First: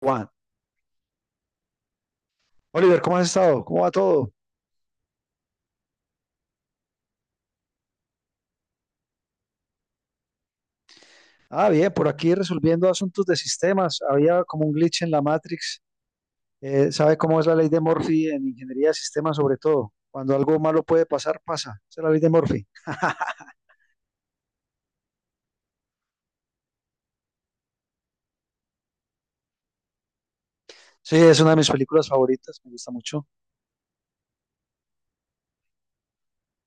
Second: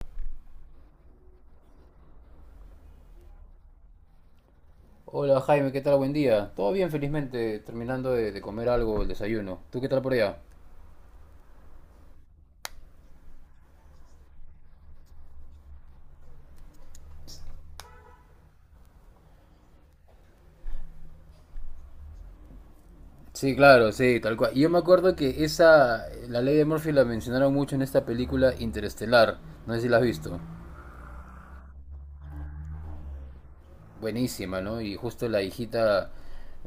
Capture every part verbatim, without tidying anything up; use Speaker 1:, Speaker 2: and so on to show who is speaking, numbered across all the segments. Speaker 1: Juan. Oliver, ¿cómo has estado? ¿Cómo va todo?
Speaker 2: Hola Jaime, ¿qué tal? Buen día. Todo bien, felizmente, terminando de, de comer algo, el desayuno. ¿Tú qué tal por allá?
Speaker 1: Ah, bien, por aquí resolviendo asuntos de sistemas. Había como un glitch en la Matrix. Eh, ¿sabe cómo es la ley de Murphy en ingeniería de sistemas, sobre todo? Cuando algo malo puede pasar, pasa. Esa es la ley de Murphy.
Speaker 2: Sí, claro, sí, tal cual. Y yo me acuerdo que esa, la ley de Murphy la mencionaron mucho en esta película Interestelar. No sé si la has visto.
Speaker 1: Sí, es una de mis películas favoritas, me gusta mucho.
Speaker 2: Buenísima, ¿no? Y justo la hijita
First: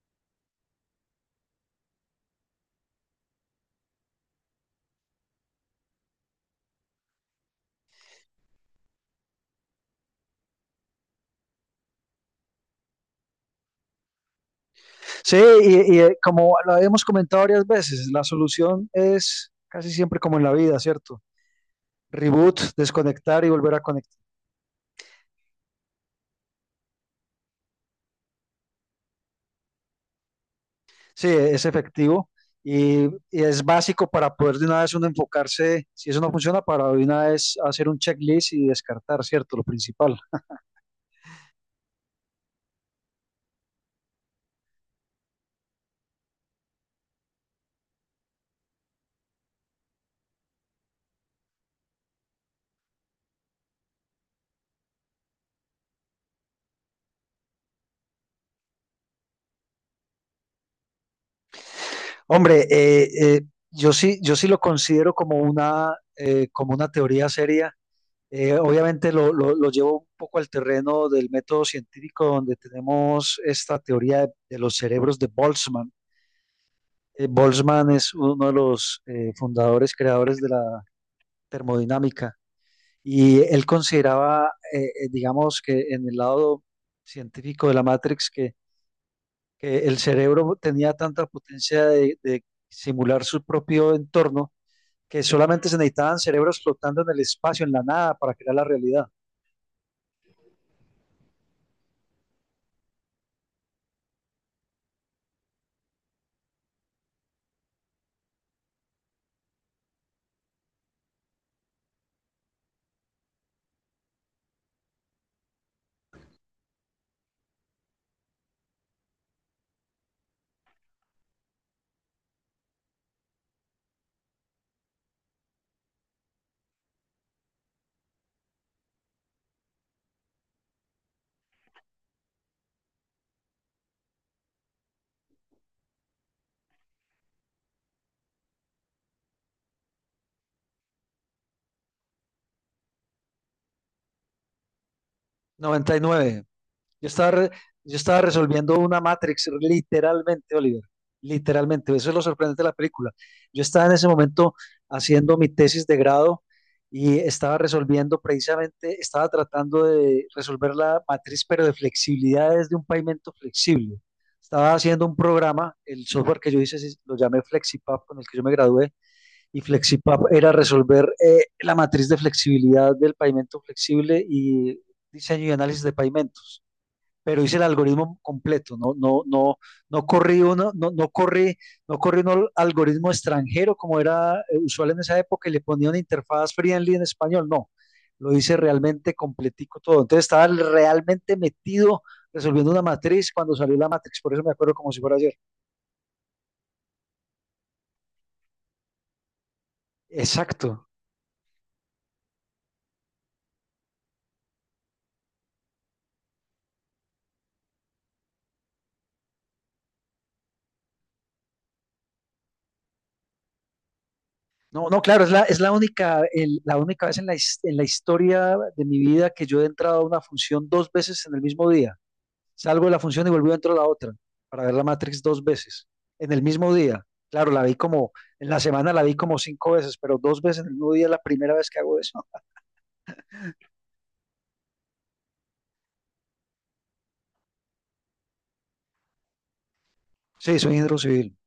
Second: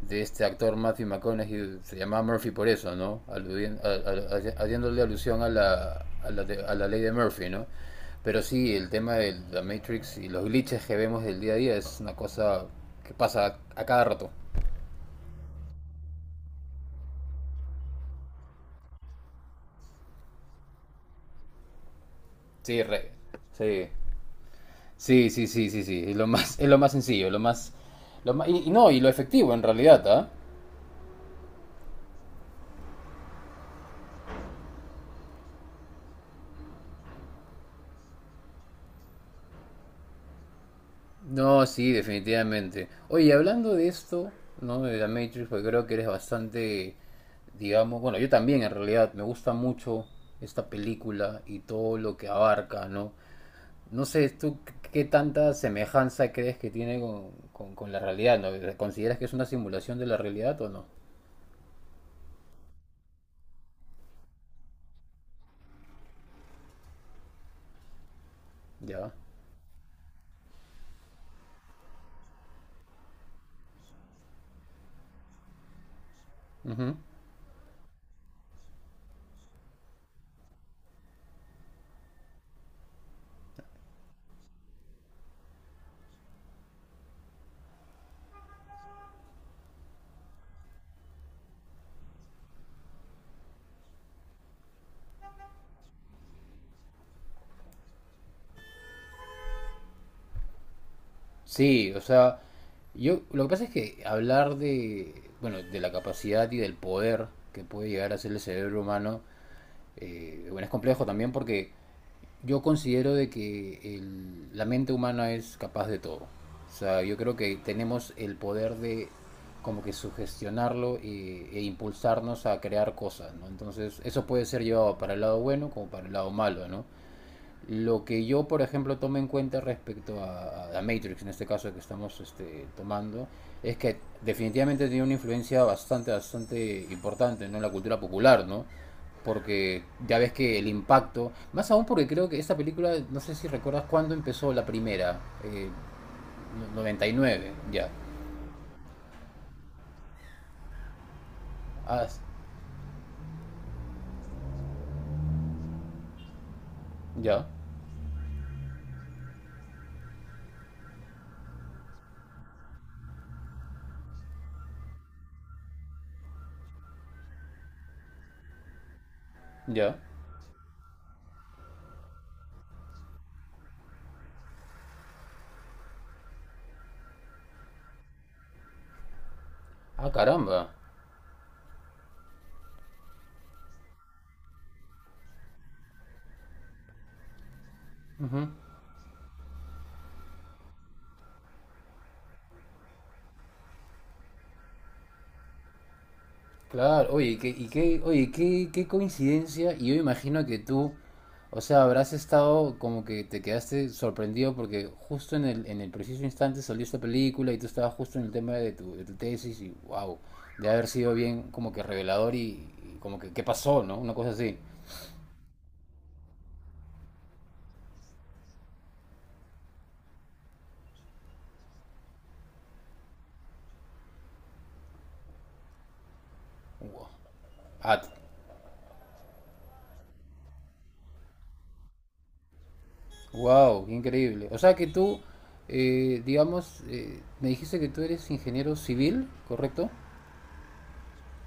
Speaker 2: de este actor Matthew McConaughey se llamaba Murphy por eso, ¿no? Aludien- a- a- a- haciéndole alusión a la, a, la de- a la ley de Murphy, ¿no? Pero sí, el tema de la Matrix y los glitches que vemos del día a día es una cosa que pasa a cada rato.
Speaker 1: Sí, y, y, eh, como lo hemos comentado varias veces, la solución es casi siempre como en la vida, ¿cierto? Reboot,
Speaker 2: Sí, re-
Speaker 1: desconectar y volver a
Speaker 2: sí.
Speaker 1: conectar.
Speaker 2: Sí, sí, sí, sí, sí. Es lo más, es lo más sencillo, lo más, lo más- y, y no, y lo efectivo en realidad, ¿ah?
Speaker 1: Sí, es efectivo y, y es básico para poder de una vez uno enfocarse, si eso no funciona, para de una vez hacer un checklist y descartar, ¿cierto? Lo principal.
Speaker 2: No, sí, definitivamente. Oye, y hablando de esto, ¿no? De la Matrix, porque creo que eres bastante, digamos, bueno, yo también en realidad me gusta mucho esta película y todo lo que abarca, ¿no? No sé, ¿tú qué qué tanta semejanza crees que tiene con, con- con la realidad, ¿no? ¿Consideras que es una simulación de la realidad o no?
Speaker 1: Hombre, eh, eh, yo sí, yo sí lo considero como una, eh, como una teoría seria. Eh,
Speaker 2: Ya.
Speaker 1: obviamente lo, lo- lo llevo un poco al terreno del método científico, donde tenemos esta teoría de, de los cerebros de Boltzmann.
Speaker 2: Ujú.
Speaker 1: Eh, Boltzmann es uno de los eh, fundadores, creadores de la termodinámica. Y él consideraba, eh, eh, digamos, que en el lado científico de la Matrix, que, que el cerebro tenía tanta potencia de, de simular su propio entorno, que solamente se necesitaban cerebros flotando en el espacio, en la nada, para crear la realidad.
Speaker 2: Sí, o sea, yo lo que pasa es que hablar de, bueno, de la capacidad y del poder que puede llegar a ser el cerebro humano. Eh, bueno, es complejo también porque yo considero de que el- la mente humana es capaz de todo. O sea, yo creo que tenemos el poder de como que sugestionarlo e, e impulsarnos a crear cosas, ¿no? Entonces, eso puede ser llevado para el lado bueno como para el lado malo, ¿no? Lo que yo, por ejemplo, tomo en cuenta respecto a, a Matrix, en este caso que estamos este, tomando, es que definitivamente tiene una influencia bastante, bastante importante, ¿no? En la cultura popular, ¿no? Porque ya ves que el impacto, más aún porque creo que esta película, no sé si recuerdas cuándo empezó la primera, eh,
Speaker 1: Noventa y nueve.
Speaker 2: no, noventa
Speaker 1: Yo
Speaker 2: y
Speaker 1: estaba, re-
Speaker 2: nueve ya.
Speaker 1: yo estaba resolviendo una Matrix, literalmente, Oliver, literalmente.
Speaker 2: Ah,
Speaker 1: Eso es lo sorprendente de la película. Yo estaba en ese momento haciendo mi tesis de grado y
Speaker 2: ya,
Speaker 1: estaba resolviendo precisamente, estaba tratando de resolver la matriz, pero de flexibilidades de un pavimento flexible. Estaba haciendo un programa, el software que yo hice, sí, lo llamé FlexiPap, con el que yo me gradué, y
Speaker 2: ya.
Speaker 1: FlexiPap era resolver, eh, la matriz de flexibilidad del pavimento flexible y diseño y análisis de pavimentos, pero hice el algoritmo completo, no, no, no, no
Speaker 2: Ah,
Speaker 1: corrí
Speaker 2: caramba.
Speaker 1: uno, no, no corrí, no corrí un algoritmo extranjero, como era, eh, usual en esa época, y le ponía una interfaz friendly en español, no, lo
Speaker 2: Ujú.
Speaker 1: hice realmente completico todo, entonces estaba realmente metido resolviendo una matriz cuando salió la matriz, por eso me acuerdo como si fuera ayer.
Speaker 2: Claro, oye, qué, y qué, oye, qué, qué coincidencia, y yo imagino que
Speaker 1: Exacto.
Speaker 2: tú, o sea, habrás estado como que te quedaste sorprendido porque justo en el, en el preciso instante salió esta película y tú estabas justo en el tema de tu, de tu tesis y wow, de haber sido bien como que revelador y, y como que qué pasó, ¿no? Una cosa así.
Speaker 1: No, no, claro, es la, es la única, el- la única vez en la, his- en la historia de mi vida que yo he entrado a una función dos veces en el mismo día. Salgo de la función y volví dentro de la otra para ver la Matrix dos veces en el mismo día.
Speaker 2: Wow,
Speaker 1: Claro, la vi
Speaker 2: ah,
Speaker 1: como, en la semana la vi como cinco veces, pero dos veces en el mismo día es la primera vez que hago eso.
Speaker 2: wow, qué increíble. O sea que tú, eh, digamos, eh, me dijiste que tú eres ingeniero civil, ¿correcto?
Speaker 1: Sí, soy ingeniero civil.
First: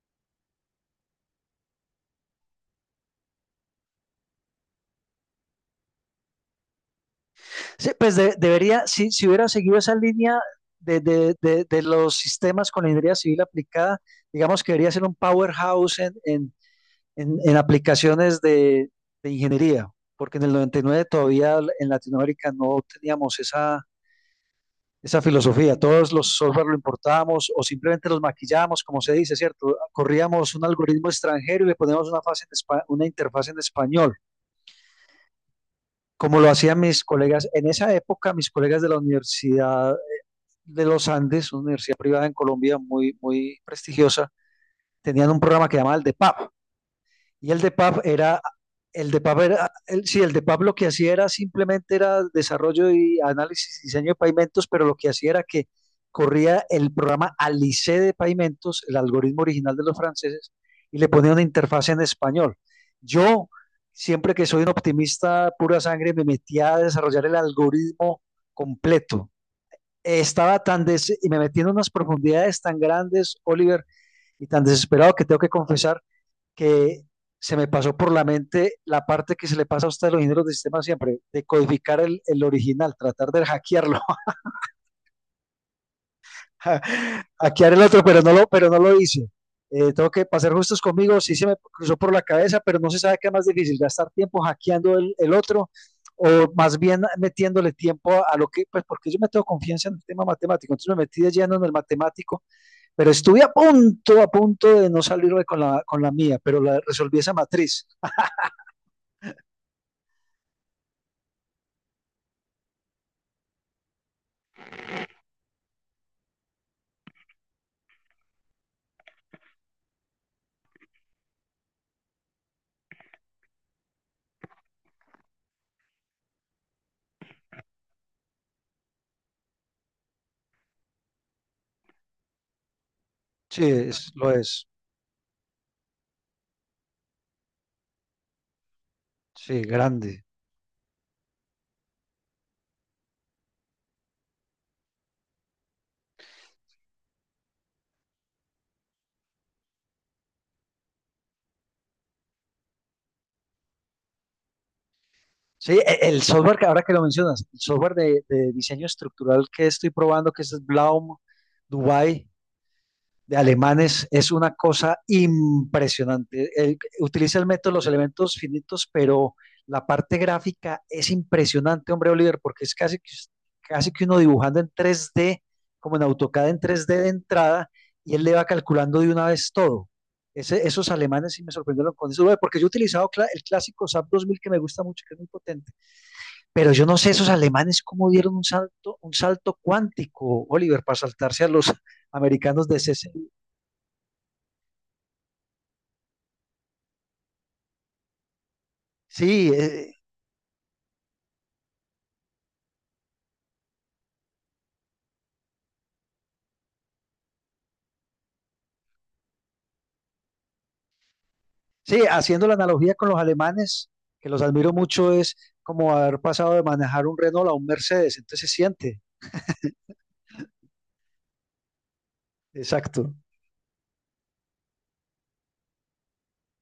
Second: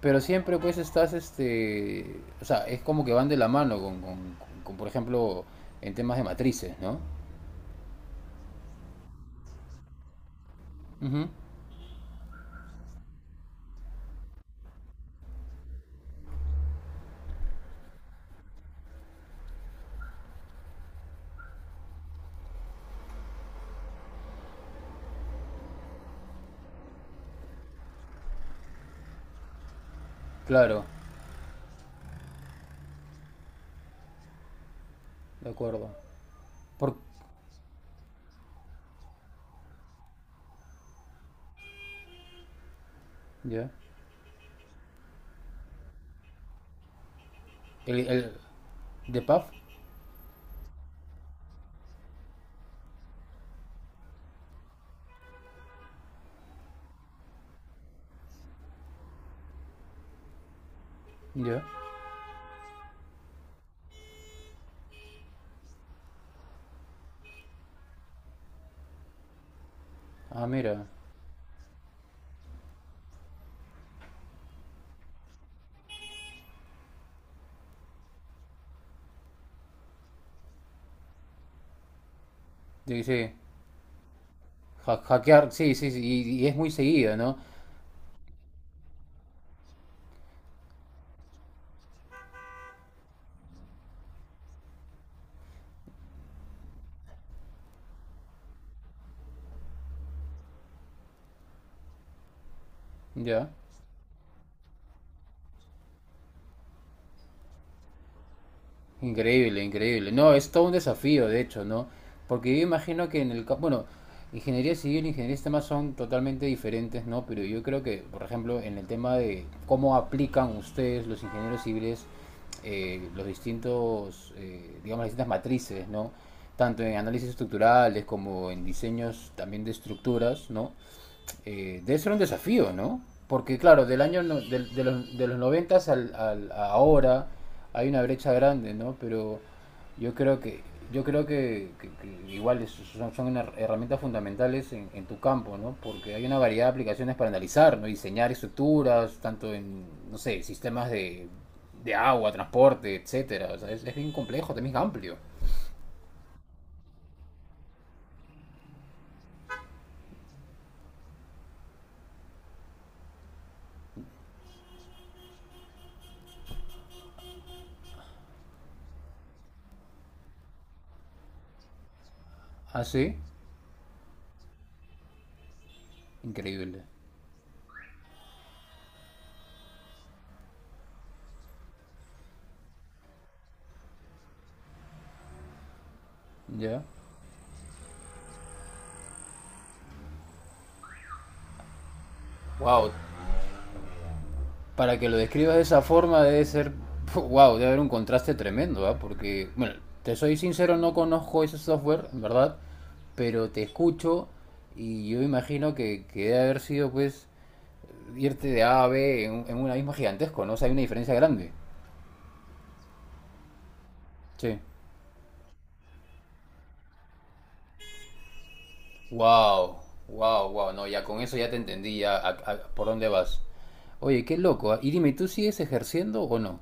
Speaker 2: Pero siempre pues estás, este, o sea, es como que van de la mano con, con- con- con, por ejemplo, en temas de matrices, ¿no?
Speaker 1: Sí, pues de- debería, si, si hubiera seguido esa línea de,
Speaker 2: Ujú.
Speaker 1: de- de- de los sistemas con la ingeniería civil aplicada, digamos que debería ser un powerhouse en, en- en- en aplicaciones de, de ingeniería, porque en el noventa y nueve todavía en Latinoamérica no teníamos esa esa filosofía. Todos los software lo importábamos o simplemente los maquillábamos, como se dice, ¿cierto? Corríamos un
Speaker 2: Claro,
Speaker 1: algoritmo extranjero y le poníamos una, fase en espa- una interfaz en español,
Speaker 2: de acuerdo.
Speaker 1: como lo hacían
Speaker 2: Por,
Speaker 1: mis colegas. En esa época, mis colegas de la Universidad de los Andes, una universidad privada en Colombia muy, muy
Speaker 2: ya.
Speaker 1: prestigiosa, tenían un programa que llamaban el D E P A P. Y el de
Speaker 2: El,
Speaker 1: Pub
Speaker 2: el,
Speaker 1: era, el
Speaker 2: ¿De
Speaker 1: de Pub
Speaker 2: P A F?
Speaker 1: era, el- sí, el de Pub lo que hacía era simplemente era desarrollo y análisis y diseño de pavimentos, pero lo que hacía era que corría el programa Alice de pavimentos, el algoritmo original de los franceses, y le ponía una
Speaker 2: Ya.
Speaker 1: interfaz en español. Yo, siempre que soy un optimista pura sangre, me metía a desarrollar el algoritmo completo.
Speaker 2: Ah,
Speaker 1: Estaba tan
Speaker 2: mira.
Speaker 1: des- y me metí en unas profundidades tan grandes, Oliver, y tan desesperado, que tengo que confesar que se me pasó por la mente la parte que se le pasa a usted a los ingenieros de sistema siempre, de codificar el, el original, tratar
Speaker 2: Dice,
Speaker 1: de hackearlo,
Speaker 2: ha- hackear, sí, sí, sí, y, y es muy seguido, ¿no?
Speaker 1: hackear el otro, pero no lo, pero no lo hice. Eh, tengo que pasar justos conmigo, sí se me cruzó por la cabeza, pero no se sabe qué es más difícil, gastar tiempo hackeando el, el otro o más bien metiéndole tiempo a, a, lo que, pues porque yo me tengo confianza en el tema matemático, entonces me metí de lleno en el matemático, pero estuve
Speaker 2: Ya.
Speaker 1: a punto, a punto de no salirme con la, con la mía, pero la, resolví esa matriz.
Speaker 2: Increíble, increíble. No, es todo un desafío, de hecho, ¿no? Porque yo imagino que en el campo, bueno, ingeniería civil e ingeniería de sistemas son totalmente diferentes, ¿no? Pero yo creo que, por ejemplo, en el tema de cómo aplican ustedes, los ingenieros civiles, eh, los distintos, eh, digamos, las distintas matrices, ¿no? Tanto en análisis estructurales como en diseños también de estructuras, ¿no? Eh, debe ser un desafío, ¿no? Porque
Speaker 1: Sí,
Speaker 2: claro, del
Speaker 1: es-
Speaker 2: año
Speaker 1: lo
Speaker 2: no-
Speaker 1: es.
Speaker 2: del- de, los, de los noventas al, al- a ahora hay una brecha grande, ¿no? Pero
Speaker 1: Sí,
Speaker 2: yo
Speaker 1: grande.
Speaker 2: creo que yo creo que, que- que igual es- son, son una- herramientas fundamentales en, en tu campo, ¿no? Porque hay una variedad de aplicaciones para analizar, ¿no? Diseñar estructuras, tanto en, no sé, sistemas de, de agua, transporte, etcétera. O sea, es, es bien complejo, también es amplio.
Speaker 1: Sí, e- el software, que ahora que lo mencionas, el software de, de diseño estructural que estoy probando, que es el Blaum Dubai, de alemanes, es una cosa impresionante. Él utiliza el método de los elementos finitos, pero la parte gráfica es impresionante, hombre Oliver, porque es
Speaker 2: Ah,
Speaker 1: casi,
Speaker 2: sí.
Speaker 1: casi que uno dibujando en tres D, como en AutoCAD en
Speaker 2: Increíble.
Speaker 1: tres D de entrada, y él le va calculando de una vez todo. Ese, esos alemanes sí me sorprendieron con eso, porque yo he utilizado, cl el clásico SAP dos mil, que me gusta mucho, que es muy potente, pero
Speaker 2: Ya.
Speaker 1: yo no sé esos alemanes cómo dieron un salto, un salto cuántico, Oliver, para saltarse a los americanos de
Speaker 2: Wow,
Speaker 1: C C.
Speaker 2: para que lo describas de esa forma debe ser, wow, debe haber un contraste tremendo, ¿ah?
Speaker 1: Sí,
Speaker 2: Porque, bueno,
Speaker 1: eh,
Speaker 2: te soy sincero, no conozco ese software, en verdad, pero te escucho y yo imagino que, que debe haber sido, pues, irte de A a B en, en una misma gigantesco, ¿no? O sea, hay una diferencia grande.
Speaker 1: sí, haciendo la analogía con los alemanes, que los
Speaker 2: Sí.
Speaker 1: admiro mucho, es como haber pasado de manejar un Renault a un Mercedes, entonces se siente,
Speaker 2: Wow, wow, wow, no, ya con eso ya te entendí, ya a- a- por dónde
Speaker 1: exacto.
Speaker 2: vas. Oye, qué loco, ¿ah? Y dime, ¿tú sigues ejerciendo o no?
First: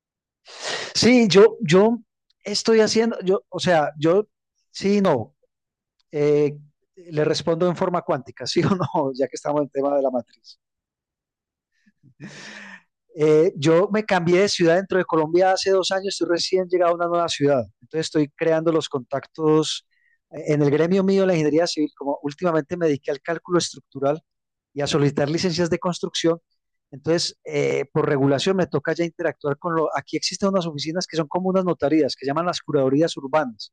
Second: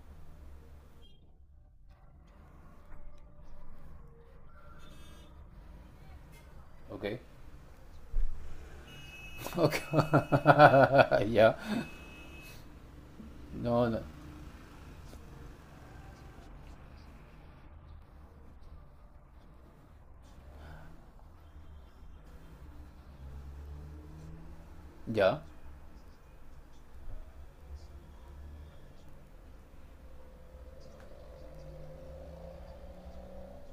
Speaker 1: Sí, yo, yo estoy haciendo, yo, o sea, yo, sí, y no, eh,
Speaker 2: Ok.
Speaker 1: le respondo en forma cuántica, sí o no, ya que estamos en
Speaker 2: Ok.
Speaker 1: tema de la matriz.
Speaker 2: Ya.
Speaker 1: Eh, yo
Speaker 2: No, no.
Speaker 1: me cambié de ciudad dentro de Colombia hace dos años, estoy recién llegado a una nueva ciudad, entonces estoy creando los contactos, eh, en el gremio mío de la ingeniería civil, como últimamente me dediqué al cálculo estructural y a solicitar
Speaker 2: Ya,
Speaker 1: licencias de construcción, entonces, eh, por regulación me toca ya interactuar con lo, aquí existen unas oficinas que son como unas notarías, que llaman las curadorías urbanas,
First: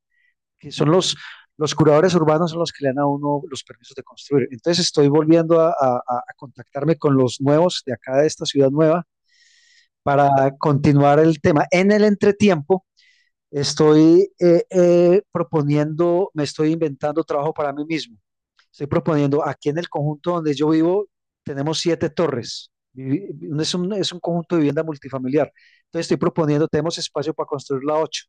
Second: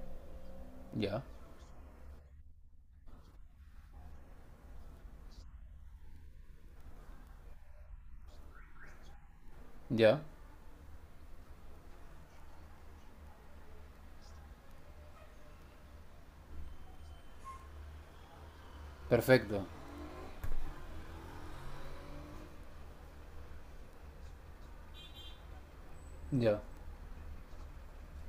Speaker 1: que son los,
Speaker 2: ya,
Speaker 1: los curadores urbanos, son los que le dan a uno los permisos de construir, entonces estoy volviendo a, a, a contactarme con los nuevos de acá, de esta ciudad nueva,
Speaker 2: ya.
Speaker 1: para continuar el tema. En el entretiempo estoy, eh, eh, proponiendo, me estoy inventando trabajo para mí mismo. Estoy proponiendo
Speaker 2: Perfecto,
Speaker 1: aquí en el conjunto donde yo vivo, tenemos siete torres. Vivi- Es un, es un conjunto de vivienda multifamiliar. Entonces estoy
Speaker 2: ya.
Speaker 1: proponiendo, tenemos espacio para construir la ocho.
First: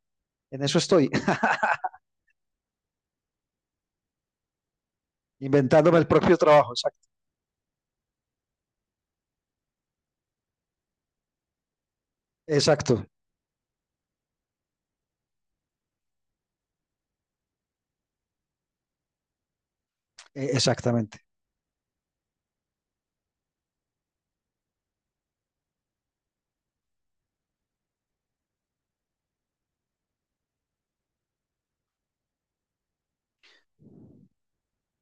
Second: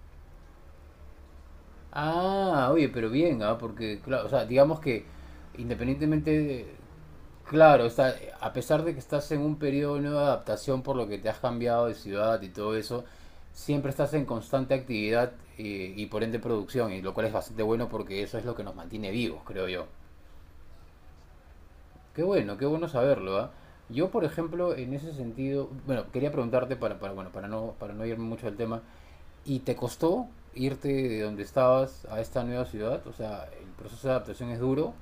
Speaker 1: En eso estoy,
Speaker 2: Ah, oye, pero bien, ah, porque, claro, o sea, digamos que
Speaker 1: inventándome el
Speaker 2: independientemente
Speaker 1: propio trabajo.
Speaker 2: de-
Speaker 1: Exacto,
Speaker 2: Claro, o sea, a pesar de que estás en un periodo de nueva adaptación por lo que te has cambiado de ciudad y todo eso,
Speaker 1: exacto,
Speaker 2: siempre estás en constante actividad eh, y por ende producción, y lo cual es bastante bueno porque eso es lo que nos mantiene vivos, creo yo.
Speaker 1: eh, exactamente.
Speaker 2: Qué bueno, qué bueno saberlo, ¿ah? Yo, por ejemplo, en ese sentido, bueno, quería preguntarte para, para, bueno, para no, para no irme mucho del tema, ¿y te costó irte de donde estabas a esta nueva ciudad? O sea, el proceso de adaptación es duro.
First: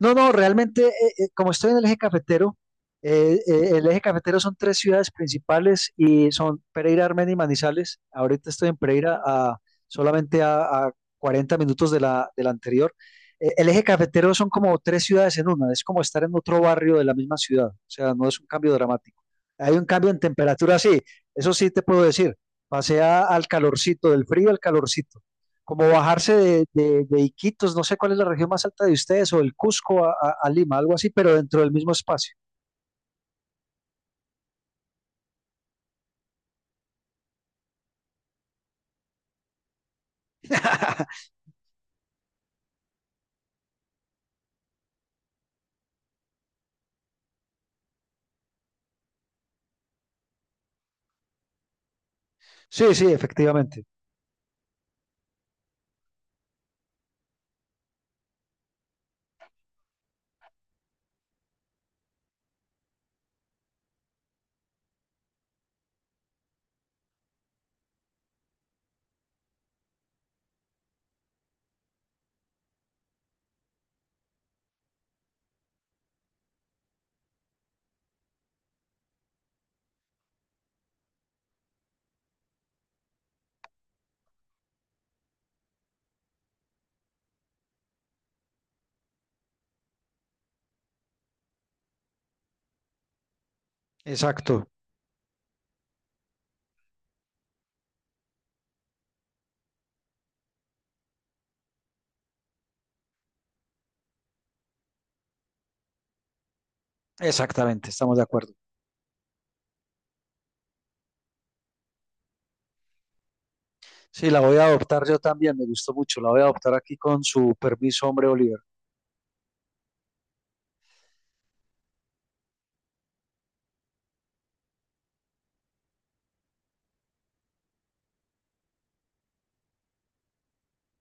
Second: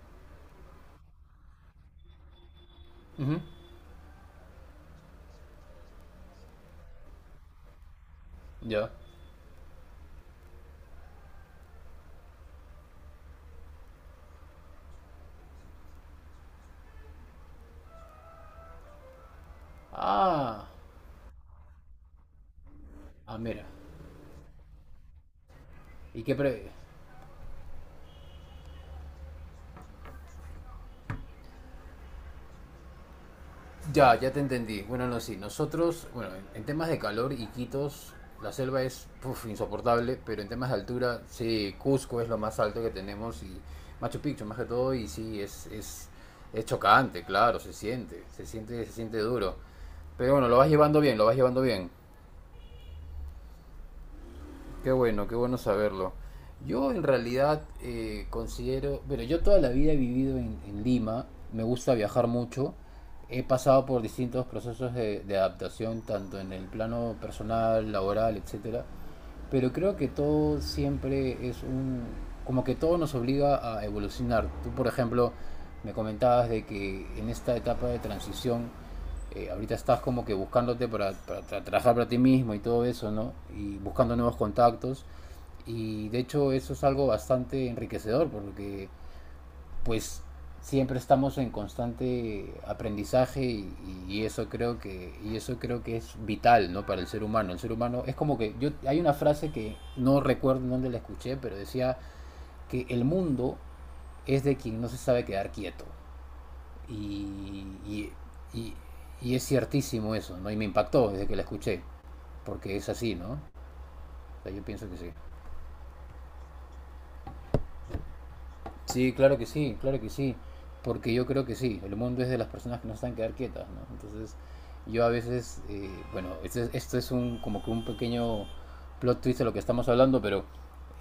Speaker 1: No, no, realmente, eh, eh, como estoy en el eje cafetero, eh,
Speaker 2: Ujú.
Speaker 1: eh, el eje cafetero son tres ciudades principales, y son Pereira, Armenia y Manizales. Ahorita estoy en
Speaker 2: Ya.
Speaker 1: Pereira a, solamente a, a cuarenta minutos de la, de la anterior. Eh, el eje cafetero son como tres ciudades en una, es como estar en otro barrio de la misma ciudad, o sea, no es un cambio dramático. Hay un cambio en
Speaker 2: Ah,
Speaker 1: temperatura, sí, eso sí te puedo decir. Pasé a-
Speaker 2: ah,
Speaker 1: al
Speaker 2: mira.
Speaker 1: calorcito, del frío al calorcito, como
Speaker 2: ¿Y
Speaker 1: bajarse
Speaker 2: qué
Speaker 1: de,
Speaker 2: pre...
Speaker 1: de, de Iquitos, no sé cuál es la región más alta de ustedes, o del Cusco a, a- a Lima, algo así, pero dentro del mismo espacio.
Speaker 2: Ya, ya te entendí. Bueno, no, sí. Nosotros, bueno, en, en temas de calor, Iquitos, la selva es puf, insoportable, pero en temas de altura, sí, Cusco es lo más alto que tenemos y Machu Picchu más que todo, y sí, es, es, es chocante, claro, se siente, se siente, se siente duro. Pero bueno, lo vas llevando bien, lo vas llevando bien.
Speaker 1: Sí, sí, efectivamente.
Speaker 2: Qué bueno, qué bueno saberlo. Yo en realidad eh, considero, pero yo toda la vida he vivido en, en Lima, me gusta viajar mucho, he pasado por distintos procesos de, de adaptación, tanto en el plano personal, laboral, etcétera, pero creo que todo siempre es un, como que todo nos obliga a evolucionar. Tú, por ejemplo, me comentabas de que en esta etapa de transición eh, ahorita estás como que buscándote para, para tra- trabajar para ti mismo y todo eso, ¿no? Y buscando nuevos contactos. Y de hecho eso es algo bastante enriquecedor porque pues siempre estamos en constante aprendizaje y, y eso
Speaker 1: Exacto,
Speaker 2: creo que y eso creo que es vital, no, para el ser humano. El ser humano es como que yo, hay una frase que no recuerdo dónde la escuché, pero decía que el mundo es de quien no se sabe quedar quieto y,
Speaker 1: exactamente,
Speaker 2: y,
Speaker 1: estamos de acuerdo.
Speaker 2: y, y es ciertísimo eso, ¿no? Y me impactó desde que la escuché, porque es así, ¿no? O
Speaker 1: Sí, la
Speaker 2: sea,
Speaker 1: voy
Speaker 2: yo
Speaker 1: a
Speaker 2: pienso que
Speaker 1: adoptar
Speaker 2: sí.
Speaker 1: yo también, me gustó mucho, la voy a adoptar aquí con su permiso, hombre Oliver.
Speaker 2: Sí, claro que sí, claro que sí, porque yo creo que sí, el mundo es de las personas que no están quedar quietas, ¿no? Entonces, yo a veces, eh, bueno, esto es, esto es un, como que un pequeño plot twist de lo que estamos hablando, pero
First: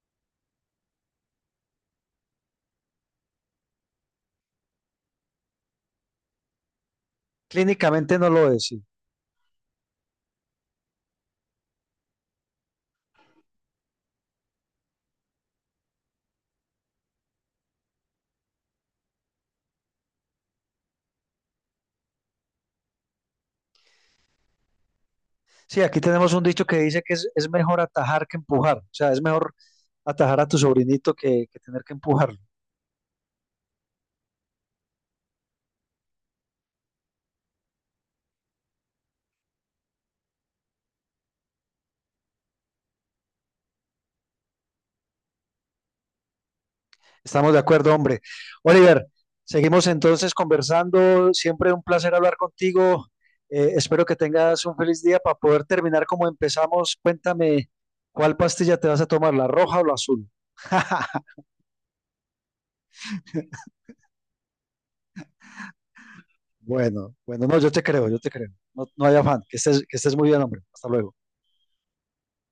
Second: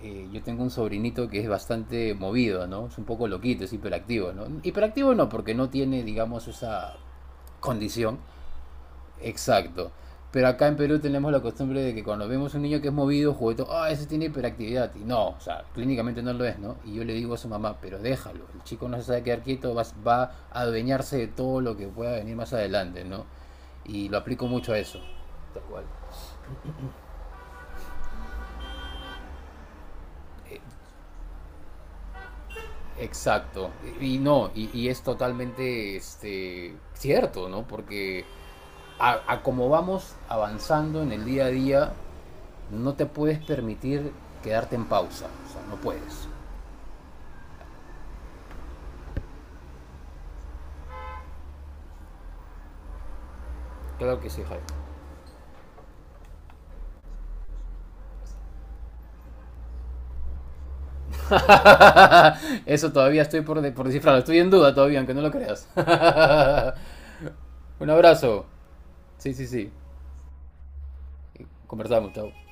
Speaker 2: eh, yo tengo un sobrinito que es bastante movido, ¿no? Es un poco loquito, es hiperactivo, ¿no? Hiperactivo no, porque no tiene, digamos, esa condición.
Speaker 1: Clínicamente no lo es, sí.
Speaker 2: Exacto. Pero acá en Perú tenemos la costumbre de que cuando vemos un niño que es movido, juguetón, ah, ese tiene hiperactividad. Y no, o sea, clínicamente no lo es, ¿no? Y yo le digo a su mamá, pero déjalo, el chico no se sabe quedar quieto, va, va a adueñarse de todo lo que pueda venir más adelante, ¿no? Y lo aplico mucho a eso. Tal
Speaker 1: Sí,
Speaker 2: cual.
Speaker 1: aquí tenemos un dicho que dice que es, es mejor atajar que empujar, o sea, es mejor atajar a tu sobrinito que, que tener que empujarlo.
Speaker 2: Exacto. Y, y no, y, y es totalmente este, cierto, ¿no? Porque a, a como vamos avanzando en el día a día, no te puedes permitir quedarte en pausa, o sea, no puedes.
Speaker 1: Estamos de acuerdo, hombre. Oliver, seguimos entonces conversando. Siempre un placer hablar contigo. Eh, espero que
Speaker 2: Claro que sí, Javi.
Speaker 1: tengas un feliz día, para poder terminar como empezamos. Cuéntame, ¿cuál pastilla te vas a tomar, la roja o la azul?
Speaker 2: Eso todavía estoy por, de- por descifrarlo. Estoy en duda todavía, aunque no lo creas.
Speaker 1: Bueno, bueno, no, yo te
Speaker 2: Un
Speaker 1: creo, yo te
Speaker 2: abrazo.
Speaker 1: creo. No, no hay
Speaker 2: Sí,
Speaker 1: afán.
Speaker 2: sí,
Speaker 1: Que
Speaker 2: sí.
Speaker 1: estés, que estés muy bien, hombre. Hasta luego.
Speaker 2: Conversamos, chao.